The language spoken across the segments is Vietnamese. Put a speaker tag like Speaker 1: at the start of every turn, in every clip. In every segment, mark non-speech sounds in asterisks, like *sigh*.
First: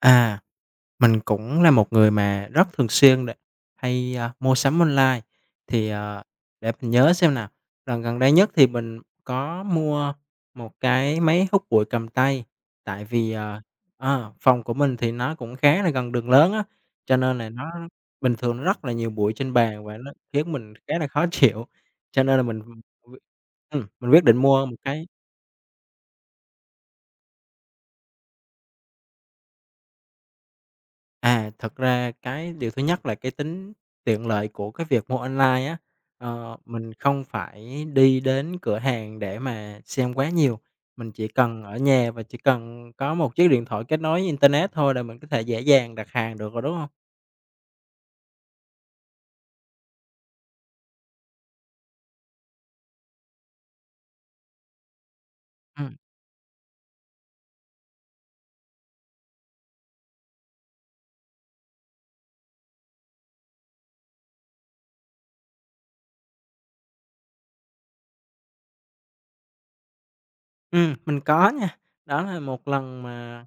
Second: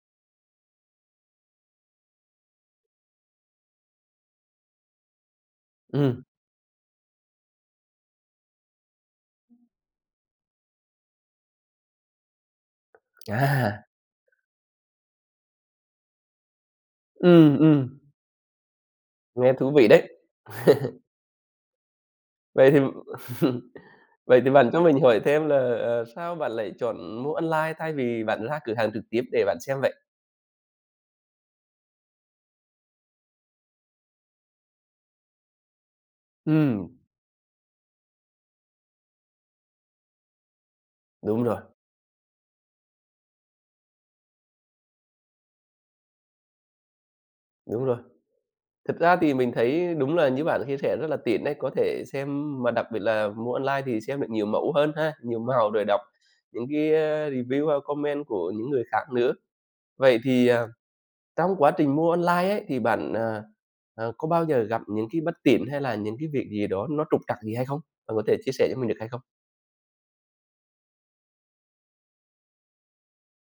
Speaker 1: À! Mình cũng là một người mà rất thường xuyên để hay, a, mua sắm online. Thì, ờ,
Speaker 2: Ừm.
Speaker 1: để mình nhớ xem nào, lần gần đây nhất thì mình có mua 1 cái máy hút bụi cầm tay, tại vì, ờ
Speaker 2: Chà!
Speaker 1: à, phòng của mình thì nó cũng khá là gần đường lớn á, cho nên là
Speaker 2: Ừm,
Speaker 1: nó
Speaker 2: ừm.
Speaker 1: bình thường nó rất là nhiều bụi trên
Speaker 2: Nghe thú
Speaker 1: bàn
Speaker 2: vị
Speaker 1: và
Speaker 2: đấy.
Speaker 1: nó khiến mình khá
Speaker 2: *chuckles*
Speaker 1: là khó chịu. Cho nên là mình,
Speaker 2: Vậy thì
Speaker 1: ừm,
Speaker 2: *chuckles*
Speaker 1: ừm, mình quyết định
Speaker 2: vậy thì
Speaker 1: mua
Speaker 2: bạn
Speaker 1: 1
Speaker 2: cho mình
Speaker 1: cái.
Speaker 2: hỏi thêm là, ờ, sao bạn lại chọn mua online thay vì bạn ra cửa hàng trực tiếp để bạn xem vậy?
Speaker 1: À, thực ra cái điều thứ nhất là cái tính tiện lợi của cái việc mua online á. Ờ, mình
Speaker 2: Ừm.
Speaker 1: không phải đi đến cửa hàng để mà xem quá nhiều, mình chỉ
Speaker 2: Đúng rồi.
Speaker 1: cần ở nhà và chỉ cần có một chiếc điện thoại kết nối internet thôi là mình có thể dễ dàng đặt hàng được rồi, đúng hông?
Speaker 2: Đúng rồi. Thực ra thì mình thấy đúng là như bạn chia sẻ, rất là tiện đấy, có thể xem mà đặc biệt là mua online thì xem được nhiều mẫu hơn ha, nhiều màu, rồi
Speaker 1: Ừm.
Speaker 2: đọc những cái review ha, comment của những người khác nữa. Vậy thì, à, trong quá trình mua online ấy, thì bạn, à, à, có bao giờ gặp những cái bất tiện hay là những cái việc gì đó nó trục trặc gì hay không? Bạn có thể chia sẻ cho mình được hay không?
Speaker 1: Ừm, mình có nha. Đó là một lần mà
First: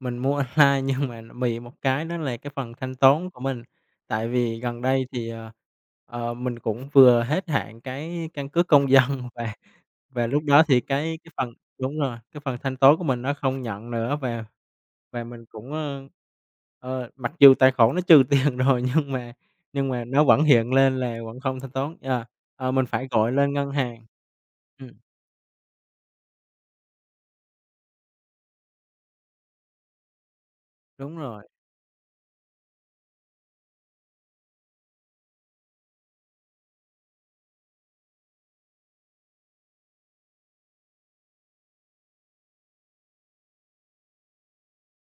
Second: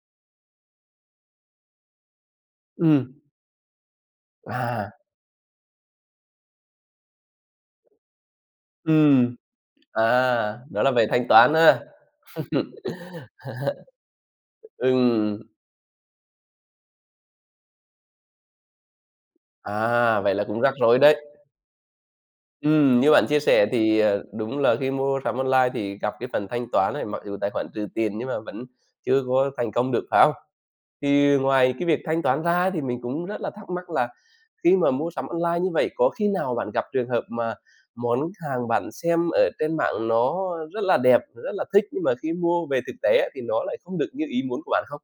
Speaker 1: mình mua online nhưng mà nó bị một cái, đó là cái phần thanh
Speaker 2: Ừm.
Speaker 1: toán của mình. Tại vì gần
Speaker 2: À!
Speaker 1: đây thì, ờ, ờ, mình cũng vừa hết hạn cái căn cước công dân
Speaker 2: Ừm.
Speaker 1: và
Speaker 2: À!
Speaker 1: và lúc đó thì
Speaker 2: Đó là về
Speaker 1: cái
Speaker 2: thanh
Speaker 1: cái phần
Speaker 2: toán ha. *laughs*
Speaker 1: đúng rồi, cái phần thanh toán của mình nó không nhận nữa. Và và
Speaker 2: Ừm.
Speaker 1: mình cũng, ơ, ơ, mặc dù tài khoản nó trừ tiền rồi nhưng mà nhưng mà
Speaker 2: À!
Speaker 1: nó
Speaker 2: Vậy
Speaker 1: vẫn
Speaker 2: là cũng
Speaker 1: hiện
Speaker 2: rắc rối
Speaker 1: lên là
Speaker 2: đấy.
Speaker 1: vẫn không thanh toán, yeah. À, mình
Speaker 2: Ừm,
Speaker 1: phải
Speaker 2: như bạn
Speaker 1: gọi
Speaker 2: chia
Speaker 1: lên
Speaker 2: sẻ
Speaker 1: ngân
Speaker 2: thì,
Speaker 1: hàng.
Speaker 2: à, đúng là
Speaker 1: Ừm.
Speaker 2: khi mua sắm online thì gặp cái phần thanh toán ấy, mặc dù tài khoản trừ tiền nhưng mà vẫn chưa có thành công được, phải không?
Speaker 1: Đúng
Speaker 2: Thì
Speaker 1: rồi.
Speaker 2: ngoài cái việc thanh toán ra ấy, thì mình cũng rất là thắc mắc là khi mà mua sắm online như vậy, có khi nào bạn gặp trường hợp mà món hàng bạn xem ở trên mạng nó rất là đẹp, nó rất là thích, nhưng mà khi mua về thực tế á, thì nó lại không được như ý muốn của bạn không?